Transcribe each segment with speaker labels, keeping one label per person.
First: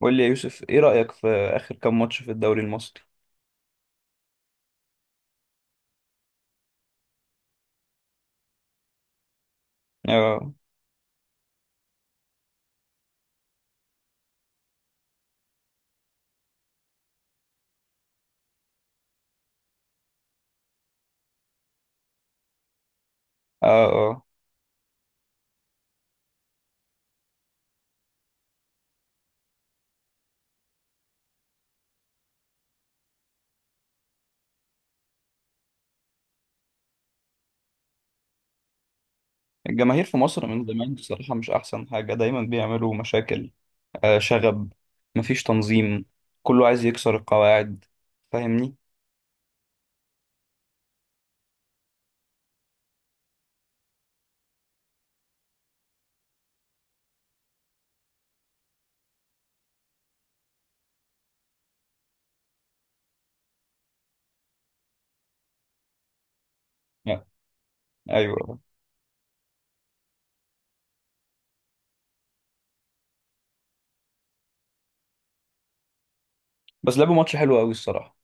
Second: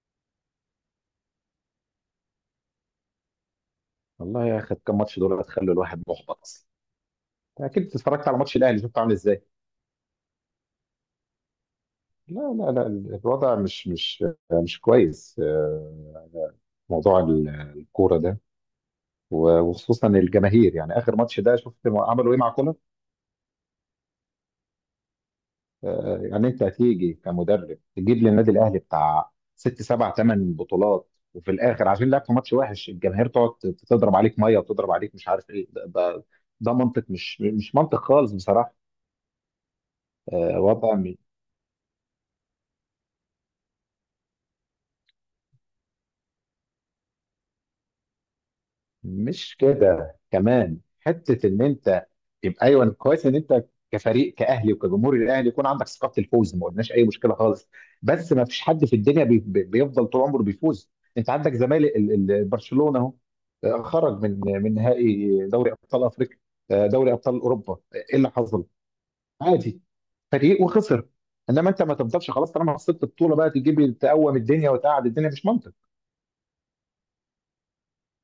Speaker 1: قول لي يا يوسف، ايه رأيك في آخر كام ماتش في الدوري المصري؟
Speaker 2: والله يا اخي كم ماتش دول هتخلوا الواحد محبط اصلا. أنت اكيد اتفرجت على ماتش الاهلي شفته عامل ازاي.
Speaker 1: اه،
Speaker 2: لا لا لا، الوضع مش مش كويس. موضوع الكوره ده، وخصوصا الجماهير، يعني اخر ماتش ده شفت ما عملوا ايه مع كولر.
Speaker 1: اه، اه،
Speaker 2: يعني انت هتيجي كمدرب تجيب للنادي الاهلي بتاع 6 7 8 بطولات، وفي الاخر عشان لعبت ماتش وحش الجماهير تقعد تضرب عليك ميه وتضرب عليك مش عارف ايه، ده ده منطق، مش منطق خالص بصراحه.
Speaker 1: الجماهير في مصر من زمان
Speaker 2: وضع.
Speaker 1: بصراحة مش أحسن حاجة، دايما بيعملوا مشاكل. آه، شغب. مفيش تنظيم. كله عايز يكسر القواعد. فاهمني؟
Speaker 2: مش كده، كمان حته ان انت يبقى ايوه كويس ان انت كفريق كاهلي وكجمهور الاهلي يكون عندك ثقه الفوز، ما قلناش اي مشكله خالص. بس ما فيش حد في الدنيا بيفضل طول عمره بيفوز. انت عندك زمالك، برشلونه اهو. خرج من نهائي دوري ابطال افريقيا. دوري
Speaker 1: لا.
Speaker 2: ابطال اوروبا، ايه اللي
Speaker 1: أيوه،
Speaker 2: حصل؟ عادي، فريق وخسر. انما انت ما تفضلش خلاص، طالما خسرت البطوله بقى تجيب تقوم الدنيا وتقعد الدنيا، مش منطق.
Speaker 1: بس لعبوا ماتش حلو أوي الصراحة.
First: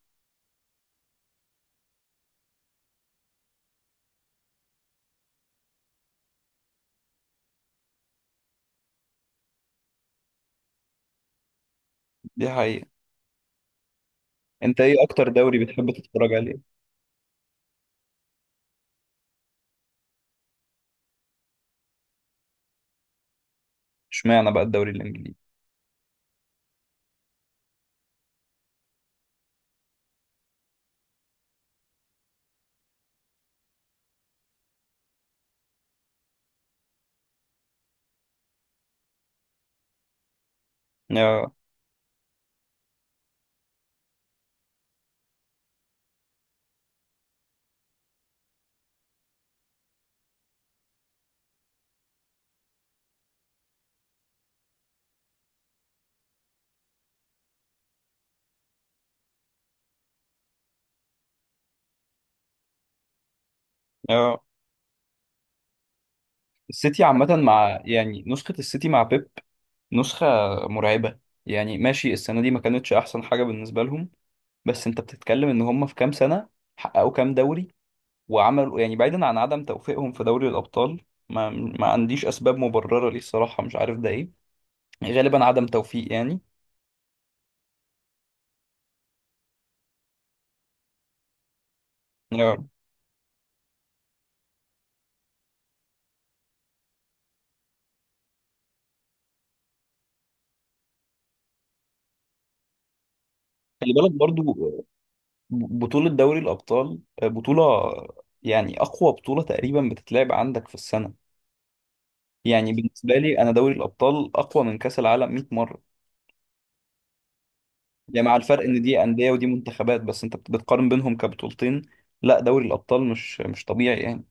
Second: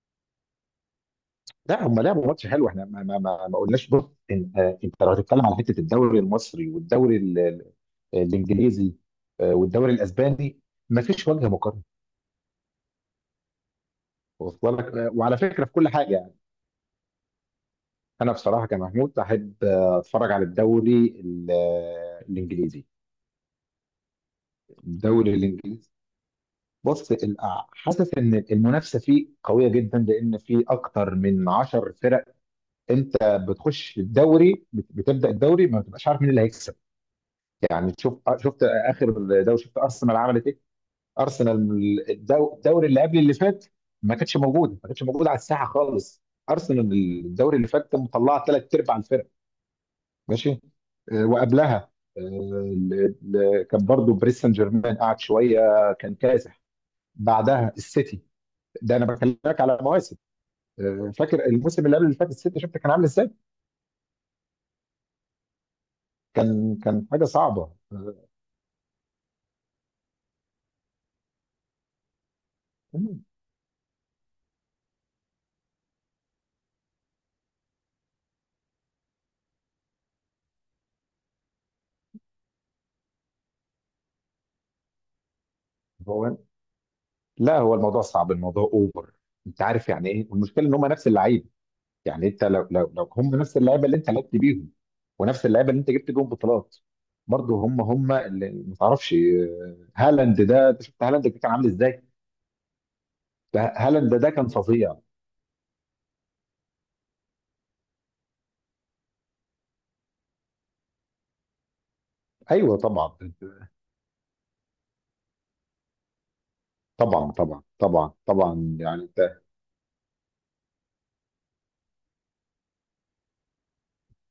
Speaker 2: لا هم لعبوا ماتش حلو، احنا ما قلناش. بص، انت لو هتتكلم على حته الدوري المصري والدوري الانجليزي، والدوري الاسباني، ما فيش وجه مقارنه.
Speaker 1: دي حقيقة.
Speaker 2: واصل
Speaker 1: أنت
Speaker 2: لك،
Speaker 1: ايه أكتر
Speaker 2: وعلى
Speaker 1: دوري
Speaker 2: فكره في كل
Speaker 1: بتحب
Speaker 2: حاجه
Speaker 1: تتفرج
Speaker 2: يعني.
Speaker 1: عليه؟
Speaker 2: انا بصراحه كمحمود احب اتفرج على الدوري الانجليزي.
Speaker 1: اشمعنى بقى الدوري
Speaker 2: الدوري
Speaker 1: الإنجليزي؟
Speaker 2: الانجليزي، بص حاسس ان المنافسه فيه قويه جدا، لان في اكتر من 10 فرق. انت بتخش الدوري، بتبدا الدوري ما بتبقاش عارف مين اللي هيكسب. يعني تشوف، شفت اخر دوري شفت ارسنال عملت ايه؟
Speaker 1: اه،
Speaker 2: ارسنال الدوري اللي قبل اللي فات، ما كانتش موجوده على الساحه خالص. ارسنال الدوري اللي فات مطلعه ثلاث ارباع الفرق. ماشي. وقبلها كان برضو باريس سان جيرمان قعد شويه، كان كاسح. بعدها السيتي. ده انا بكلمك على مواسم. فاكر الموسم اللي قبل اللي فات السيتي شفت كان عامل ازاي؟
Speaker 1: اه،
Speaker 2: كان
Speaker 1: السيتي
Speaker 2: كان حاجه
Speaker 1: عامة
Speaker 2: صعبه.
Speaker 1: مع، يعني نسخة السيتي مع بيب، نسخة مرعبة. يعني ماشي، السنة دي ما كانتش أحسن حاجة بالنسبة لهم، بس انت بتتكلم ان هم في كام سنه حققوا كام دوري، وعملوا يعني بعيدا عن عدم توفيقهم في دوري الابطال، ما عنديش اسباب مبرره ليه الصراحه، مش عارف ده ايه، غالبا عدم توفيق
Speaker 2: هو
Speaker 1: يعني.
Speaker 2: لا هو الموضوع صعب، الموضوع اوفر. انت عارف يعني ايه، والمشكله ان هم نفس اللعيبه. يعني انت
Speaker 1: آه.
Speaker 2: لو هم نفس اللعيبه اللي انت لعبت بيهم، ونفس اللعيبه اللي انت جبت بيهم بطولات، برضه هم اللي ما تعرفش. هالاند ده انت شفت هالاند كان عامل ازاي، ده
Speaker 1: خلي بالك
Speaker 2: هالاند ده
Speaker 1: برضو
Speaker 2: كان فظيع.
Speaker 1: بطوله دوري الابطال، بطوله يعني اقوى بطوله تقريبا بتتلعب عندك في السنه. يعني
Speaker 2: ايوه
Speaker 1: بالنسبه
Speaker 2: طبعا.
Speaker 1: لي انا دوري الابطال اقوى من كاس العالم 100 مره.
Speaker 2: طبعا طبعا طبعا
Speaker 1: يعني مع الفرق
Speaker 2: طبعا،
Speaker 1: ان دي
Speaker 2: يعني
Speaker 1: انديه
Speaker 2: انت.
Speaker 1: ودي منتخبات، بس انت بتقارن بينهم كبطولتين. لا دوري الابطال مش طبيعي يعني.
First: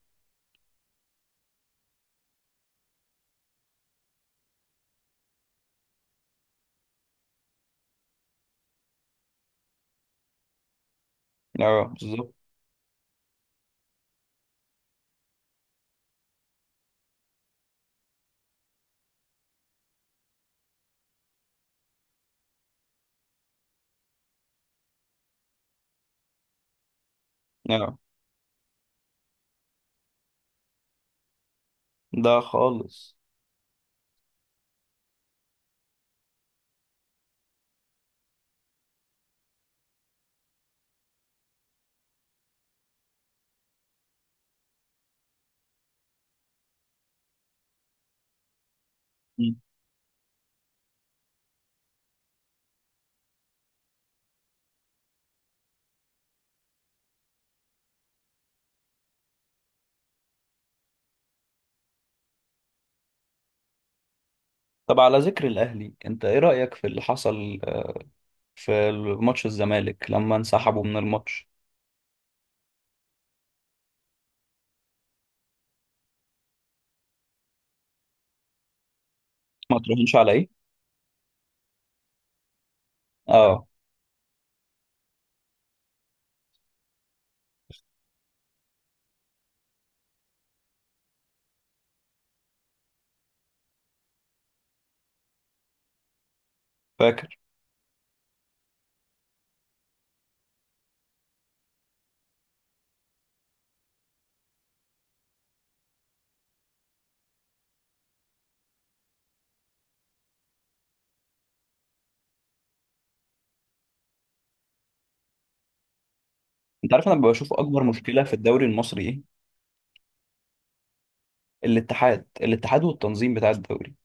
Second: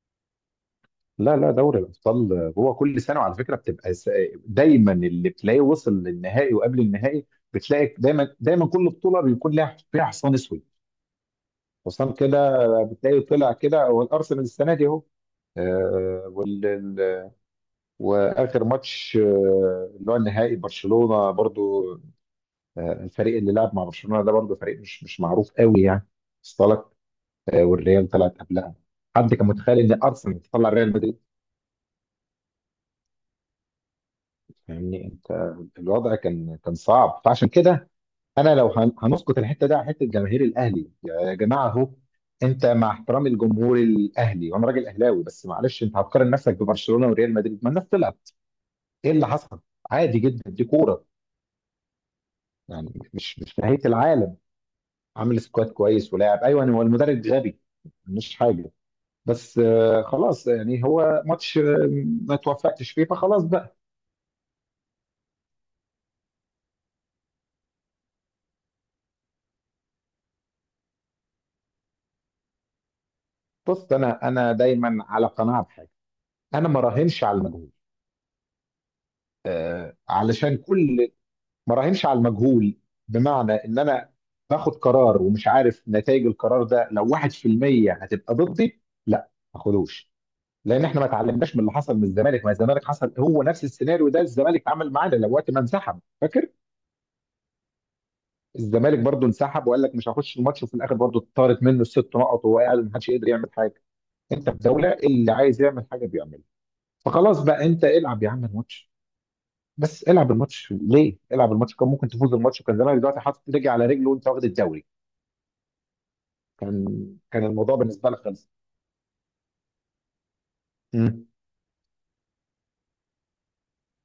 Speaker 2: لا لا، دوري الابطال هو كل سنه، وعلى فكره بتبقى دايما اللي بتلاقيه وصل للنهائي وقبل النهائي، بتلاقي دايما دايما كل بطوله بيكون لها فيها حصان اسود.
Speaker 1: اه
Speaker 2: حسام
Speaker 1: بالظبط.
Speaker 2: كده، بتلاقيه طلع كده، هو الارسنال السنه دي اهو. آه، وال... ال- واخر ماتش اللي هو النهائي برشلونه برضو. الفريق اللي لعب مع برشلونه ده برضو فريق مش معروف قوي يعني. اصطلك.
Speaker 1: اه.
Speaker 2: والريال طلعت قبلها. حد كان متخيل ان ارسنال تطلع ريال مدريد؟
Speaker 1: ده خالص.
Speaker 2: يعني انت الوضع كان صعب، فعشان كده انا لو هنسقط الحته دي على حته جماهير الاهلي يا جماعه اهو، انت مع احترام الجمهور الاهلي وانا راجل اهلاوي، بس معلش انت هتقارن نفسك ببرشلونه وريال مدريد؟ ما الناس تلعب، ايه اللي حصل؟
Speaker 1: مم.
Speaker 2: عادي جدا، دي كوره، يعني مش نهايه العالم. عامل سكواد كويس ولاعب، ايوه هو المدرب غبي، مش حاجه. بس خلاص يعني هو ماتش، ما توفقتش فيه فخلاص بقى.
Speaker 1: طب على ذكر الاهلي، انت ايه رايك في اللي حصل في ماتش الزمالك لما انسحبوا من الماتش؟
Speaker 2: بص انا دايما على قناعه بحاجه، انا ما راهنش على المجهول.
Speaker 1: ما تراهنش على
Speaker 2: علشان
Speaker 1: ايه؟
Speaker 2: كل ما راهنش على المجهول، بمعنى
Speaker 1: اه.
Speaker 2: ان انا باخد قرار ومش عارف نتائج القرار ده، لو 1% هتبقى ضدي. لا ما اخدوش، لان احنا ما اتعلمناش من اللي حصل من الزمالك، ما الزمالك حصل هو نفس السيناريو ده الزمالك عمل معانا، لو وقت ما انسحب فاكر،
Speaker 1: فاكر.
Speaker 2: الزمالك برضو انسحب وقال لك مش هخش الماتش، وفي الاخر برضو اتطارت منه الست نقط وهو قاعد، ما حدش يقدر يعمل حاجه. انت في دوله اللي عايز يعمل حاجه بيعملها. فخلاص بقى انت العب يا عم الماتش، بس العب الماتش ليه؟ العب الماتش كان ممكن تفوز الماتش وكان زمانك دلوقتي حاطط رجل على رجل وانت واخد الدوري. كان
Speaker 1: انت عارف انا
Speaker 2: كان
Speaker 1: بشوف
Speaker 2: الموضوع
Speaker 1: اكبر
Speaker 2: بالنسبه لك
Speaker 1: مشكله في
Speaker 2: خلص.
Speaker 1: الدوري المصري ايه؟
Speaker 2: مم.
Speaker 1: الاتحاد، الاتحاد والتنظيم بتاع الدوري.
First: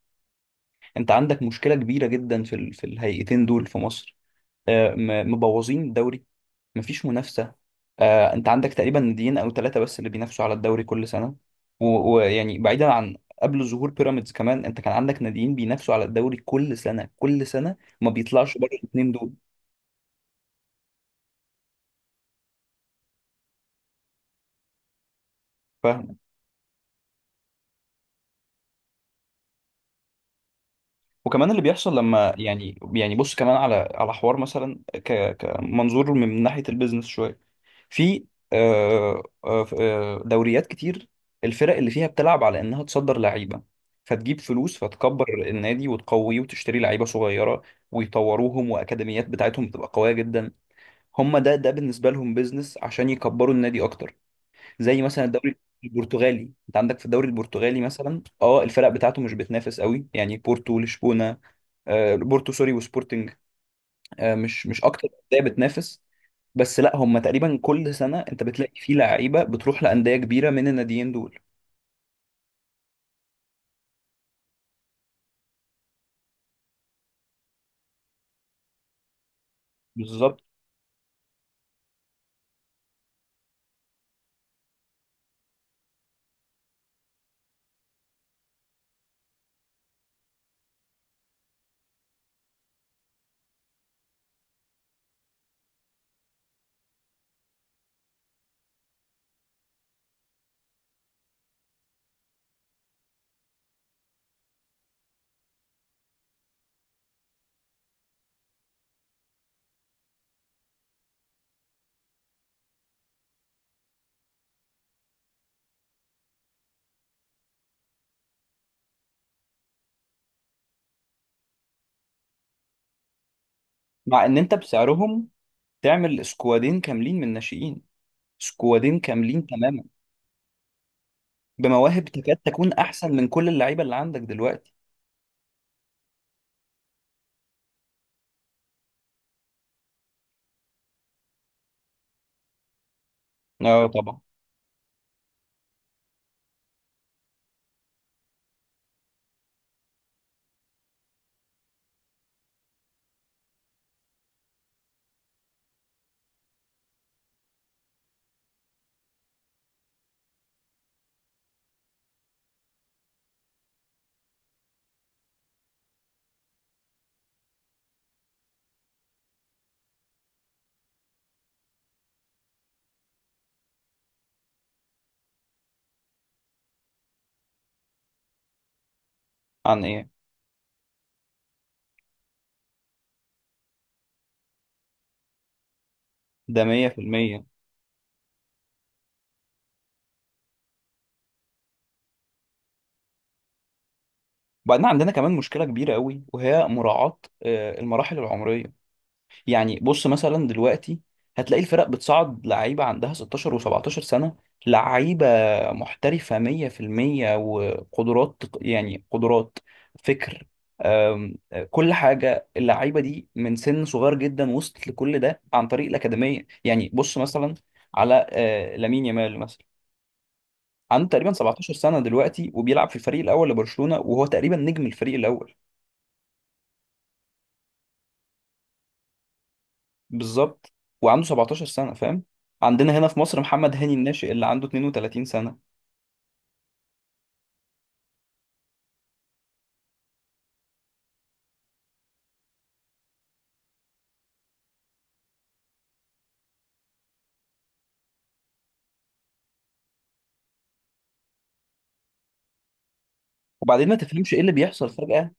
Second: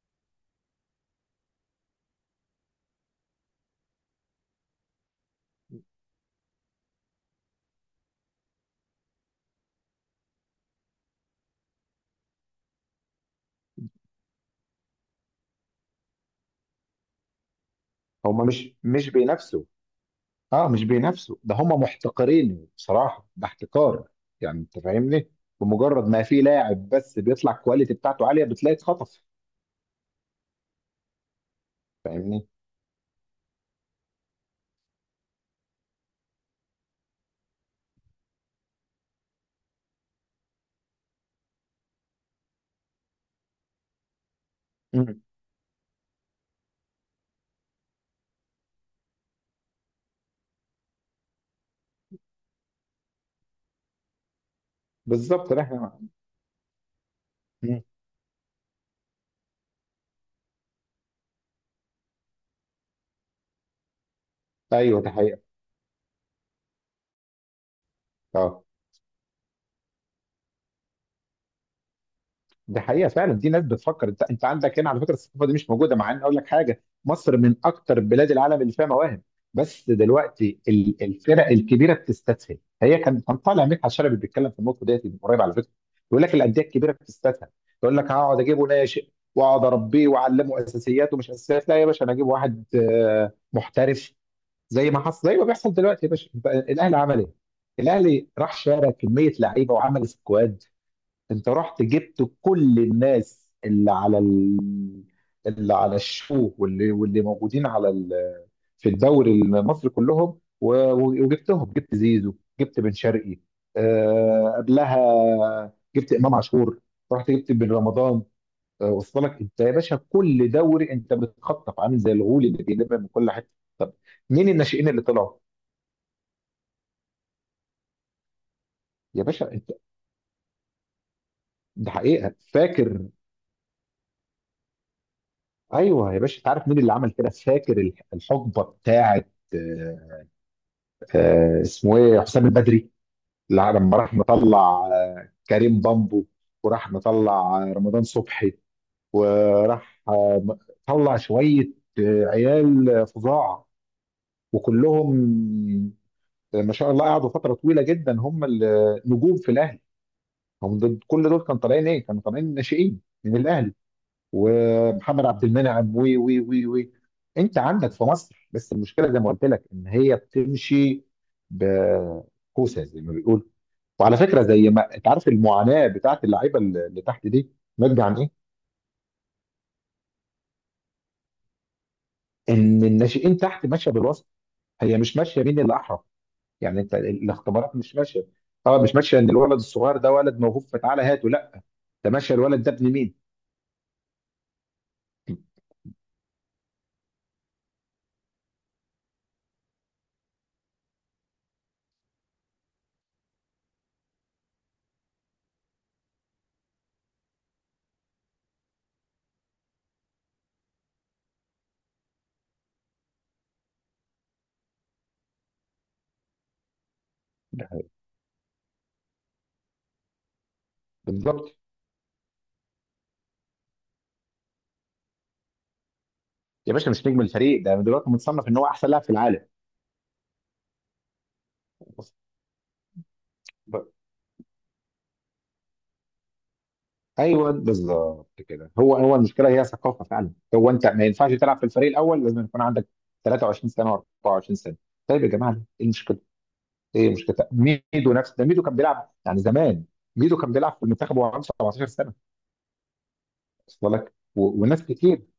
Speaker 1: انت عندك مشكله كبيره جدا في ال... في الهيئتين دول في مصر. مبوظين الدوري. مفيش منافسة. آه، انت عندك تقريبا ناديين او ثلاثة بس اللي بينافسوا على الدوري كل سنة. و- ويعني بعيدا، عن قبل ظهور بيراميدز كمان، انت كان عندك ناديين بينافسوا على الدوري كل سنة كل سنة. ما
Speaker 2: هم
Speaker 1: بيطلعش بره
Speaker 2: مش
Speaker 1: الاثنين دول.
Speaker 2: بينافسوا، اه مش بينافسوا، ده هم محتقرين بصراحه، ده احتكار. يعني انت فاهمني، بمجرد
Speaker 1: فاهم.
Speaker 2: ما في لاعب بس بيطلع الكواليتي بتاعته عاليه بتلاقي اتخطف.
Speaker 1: وكمان اللي بيحصل لما،
Speaker 2: فاهمني.
Speaker 1: يعني بص كمان على، على حوار مثلا كمنظور من ناحية البيزنس شوية. في دوريات كتير، الفرق اللي فيها بتلعب على انها تصدر لعيبه، فتجيب فلوس،
Speaker 2: مم.
Speaker 1: فتكبر النادي وتقويه وتشتري لعيبه صغيره، ويطوروهم، واكاديميات بتاعتهم بتبقى قويه جدا. هم ده بالنسبه لهم بيزنس عشان يكبروا النادي اكتر. زي مثلا
Speaker 2: بالظبط
Speaker 1: الدوري
Speaker 2: احنا.
Speaker 1: البرتغالي، انت عندك في الدوري البرتغالي
Speaker 2: مم.
Speaker 1: مثلا، اه، الفرق بتاعته مش بتنافس قوي، يعني بورتو لشبونه، بورتو سوري وسبورتنج، مش
Speaker 2: ايوه
Speaker 1: اكتر
Speaker 2: ده حقيقه.
Speaker 1: انديه بتنافس. بس لا، هم تقريبا كل سنه انت
Speaker 2: اه
Speaker 1: بتلاقي فيه لعيبه بتروح لانديه كبيره من الناديين دول.
Speaker 2: دي حقيقة فعلا، دي ناس بتفكر. انت عندك هنا على فكرة الثقافة دي مش موجودة، مع ان اقول لك حاجة، مصر من اكتر بلاد العالم اللي فيها مواهب. بس
Speaker 1: بالظبط.
Speaker 2: دلوقتي الفرق الكبيرة بتستسهل. هي كان طالع مدحت شلبي بيتكلم في النقطة ديت من قريب على فكرة، يقول لك الأندية الكبيرة بتستسهل. تقول لك هقعد اجيبه ناشئ واقعد اربيه واعلمه اساسيات ومش اساسيات، لا يا باشا انا اجيب واحد محترف. زي ما حصل، زي ما بيحصل دلوقتي يا باشا، الاهلي عمل ايه؟ الاهلي راح شارى كمية لعيبة وعمل سكواد. انت رحت جبت كل الناس اللي على ال... اللي على الشو، واللي موجودين على ال... في الدوري المصري كلهم، وجبتهم، جبت زيزو، جبت بن شرقي، آه... قبلها جبت امام عاشور، رحت جبت بن رمضان. وصل لك انت يا باشا، كل دوري انت بتخطف عامل زي الغول اللي بيلم من كل حته. طب
Speaker 1: مع ان
Speaker 2: مين
Speaker 1: انت
Speaker 2: الناشئين اللي
Speaker 1: بسعرهم
Speaker 2: طلعوا
Speaker 1: تعمل سكوادين كاملين من الناشئين، سكوادين
Speaker 2: يا
Speaker 1: كاملين
Speaker 2: باشا انت؟
Speaker 1: تماما،
Speaker 2: ده
Speaker 1: بمواهب
Speaker 2: حقيقه
Speaker 1: تكاد تكون
Speaker 2: فاكر.
Speaker 1: احسن من كل اللعيبه اللي عندك دلوقتي.
Speaker 2: ايوه يا باشا، انت عارف مين اللي عمل كده؟ فاكر الحقبه بتاعت اسمه ايه، حسام البدري، اللي
Speaker 1: اه
Speaker 2: لما راح
Speaker 1: طبعا.
Speaker 2: مطلع كريم بامبو، وراح مطلع رمضان صبحي، وراح طلع شويه عيال فظاع، وكلهم ما شاء الله قعدوا فتره طويله جدا هم النجوم في الاهلي. هم دول، كل دول كانوا طالعين ايه؟ كانوا طالعين ناشئين من الاهلي. ومحمد عبد المنعم وي وي وي وي انت عندك في مصر. بس المشكله زي ما قلت لك ان هي بتمشي بكوسه زي ما بيقول. وعلى فكره زي ما انت عارف، المعاناه بتاعت اللعيبه اللي تحت دي ناتجه عن ايه؟
Speaker 1: عن ايه؟
Speaker 2: ان الناشئين تحت ماشيه بالوسط، هي مش ماشيه. مين اللي احرف،
Speaker 1: ده
Speaker 2: يعني انت
Speaker 1: 100%.
Speaker 2: الاختبارات مش ماشيه. طبعا مش ماشيه ان الولد الصغير ده ولد موهوب فتعالى هاته، لا، ده ماشيه الولد ده ابن مين؟
Speaker 1: وبعدين عندنا كمان مشكله كبيره قوي، وهي مراعاه المراحل العمريه. يعني بص مثلا دلوقتي، هتلاقي الفرق بتصعد لعيبة عندها 16 و17 سنة، لعيبة محترفة 100%، وقدرات يعني قدرات، فكر، أم، كل حاجة. اللعيبة دي من سن صغير جدا وصلت لكل ده عن طريق الأكاديمية. يعني بص مثلا
Speaker 2: ده-
Speaker 1: على لامين يامال مثلا، عنده تقريبا
Speaker 2: بالظبط.
Speaker 1: 17 سنة دلوقتي، وبيلعب في الفريق الأول لبرشلونة، وهو تقريبا نجم الفريق الأول.
Speaker 2: يا باشا مش نجم الفريق، ده دلوقتي متصنف ان هو احسن لاعب في
Speaker 1: بالظبط. وعنده 17 سنة،
Speaker 2: العالم.
Speaker 1: فاهم؟ عندنا هنا في مصر محمد هاني الناشئ اللي عنده 32 سنة.
Speaker 2: ايوه بالظبط كده، هو المشكله هي ثقافه فعلا. هو انت ما ينفعش تلعب في الفريق الاول لازم يكون عندك 23 سنه و24 سنه؟ طيب يا جماعه ايه المشكله؟ ايه المشكله؟ ميدو نفس ده، ميدو كان بيلعب يعني زمان، ميدو كان بيلعب في المنتخب وهو عنده 17 سنه.
Speaker 1: وبعدين
Speaker 2: وصل
Speaker 1: ما
Speaker 2: لك
Speaker 1: تفهمش ايه اللي
Speaker 2: وناس
Speaker 1: بيحصل
Speaker 2: كتير.
Speaker 1: فجأة،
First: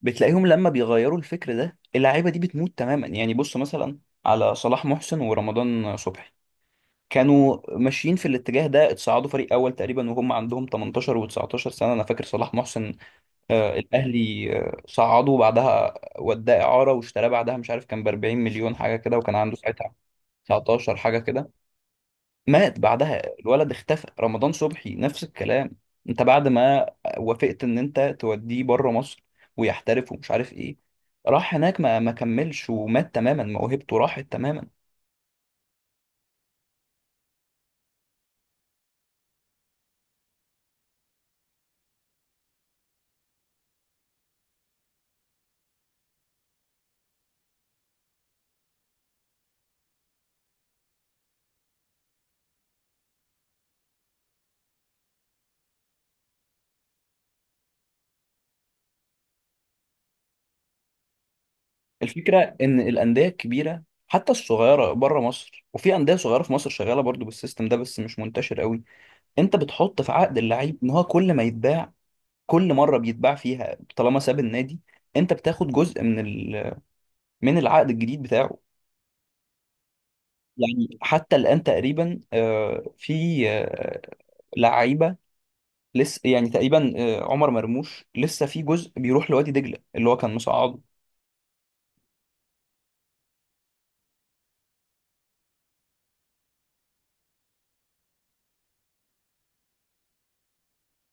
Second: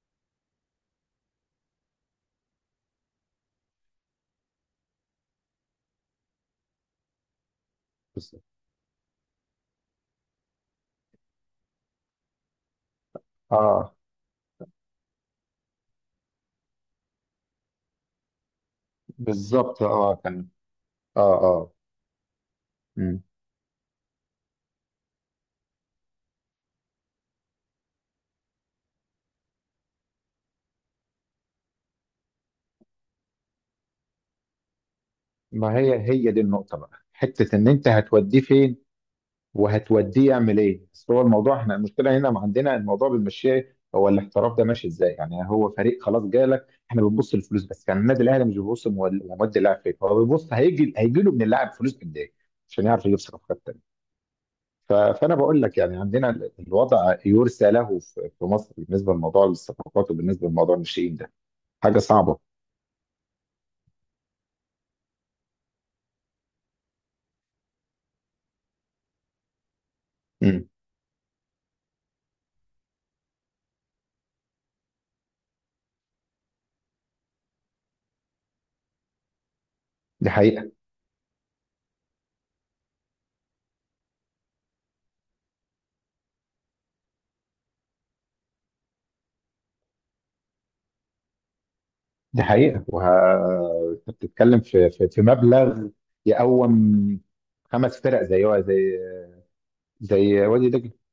Speaker 1: بتلاقيهم لما بيغيروا الفكر ده اللعيبة دي بتموت تماما. يعني بص مثلا على صلاح محسن ورمضان صبحي، كانوا ماشيين في
Speaker 2: بس
Speaker 1: الاتجاه ده، اتصعدوا فريق اول تقريبا وهم عندهم 18 و19 سنة. انا فاكر صلاح محسن، آه
Speaker 2: اه
Speaker 1: الاهلي آه صعده، وبعدها وداه اعارة واشتراه بعدها، مش عارف كان ب 40 مليون حاجة كده، وكان عنده
Speaker 2: بالظبط،
Speaker 1: ساعتها
Speaker 2: اه كان،
Speaker 1: 19 حاجة
Speaker 2: اه
Speaker 1: كده.
Speaker 2: اه.
Speaker 1: مات بعدها
Speaker 2: مم.
Speaker 1: الولد، اختفى. رمضان صبحي نفس الكلام، انت بعد ما وافقت ان انت توديه بره مصر ويحترف ومش عارف ايه، راح هناك ما كملش، ومات تماما، موهبته راحت تماما.
Speaker 2: ما هي هي دي النقطه بقى، حته ان انت هتوديه فين وهتوديه يعمل ايه؟ اصل هو الموضوع احنا المشكله هنا ما عندنا، الموضوع بنمشيه هو الاحتراف ده ماشي ازاي؟ يعني هو فريق خلاص جالك، احنا بنبص للفلوس بس. يعني النادي الاهلي مش بيبص مودي اللاعب فين، هو بيبص هيجي له من اللاعب فلوس قد ايه، عشان يعرف يجيب صفقات تانيه. فانا بقول لك يعني عندنا الوضع يرثى له في, مصر بالنسبه لموضوع الصفقات وبالنسبه لموضوع الناشئين ده، حاجه صعبه.
Speaker 1: الفكره ان الانديه الكبيره، حتى الصغيره بره مصر، وفي انديه صغيره في مصر شغاله برضو بالسيستم ده بس مش منتشر قوي، انت بتحط في عقد
Speaker 2: امم،
Speaker 1: اللعيب ان هو كل ما يتباع، كل مره بيتباع فيها طالما ساب النادي، انت بتاخد جزء من ال... من العقد الجديد بتاعه.
Speaker 2: دي حقيقه.
Speaker 1: يعني حتى الآن تقريبا في لعيبة لسه، يعني تقريبا عمر مرموش لسه في جزء بيروح لوادي دجلة اللي هو كان مصعد
Speaker 2: دي حقيقة وه... انت بتتكلم في مبلغ يقوم خمس فرق زي زي وادي دجلة.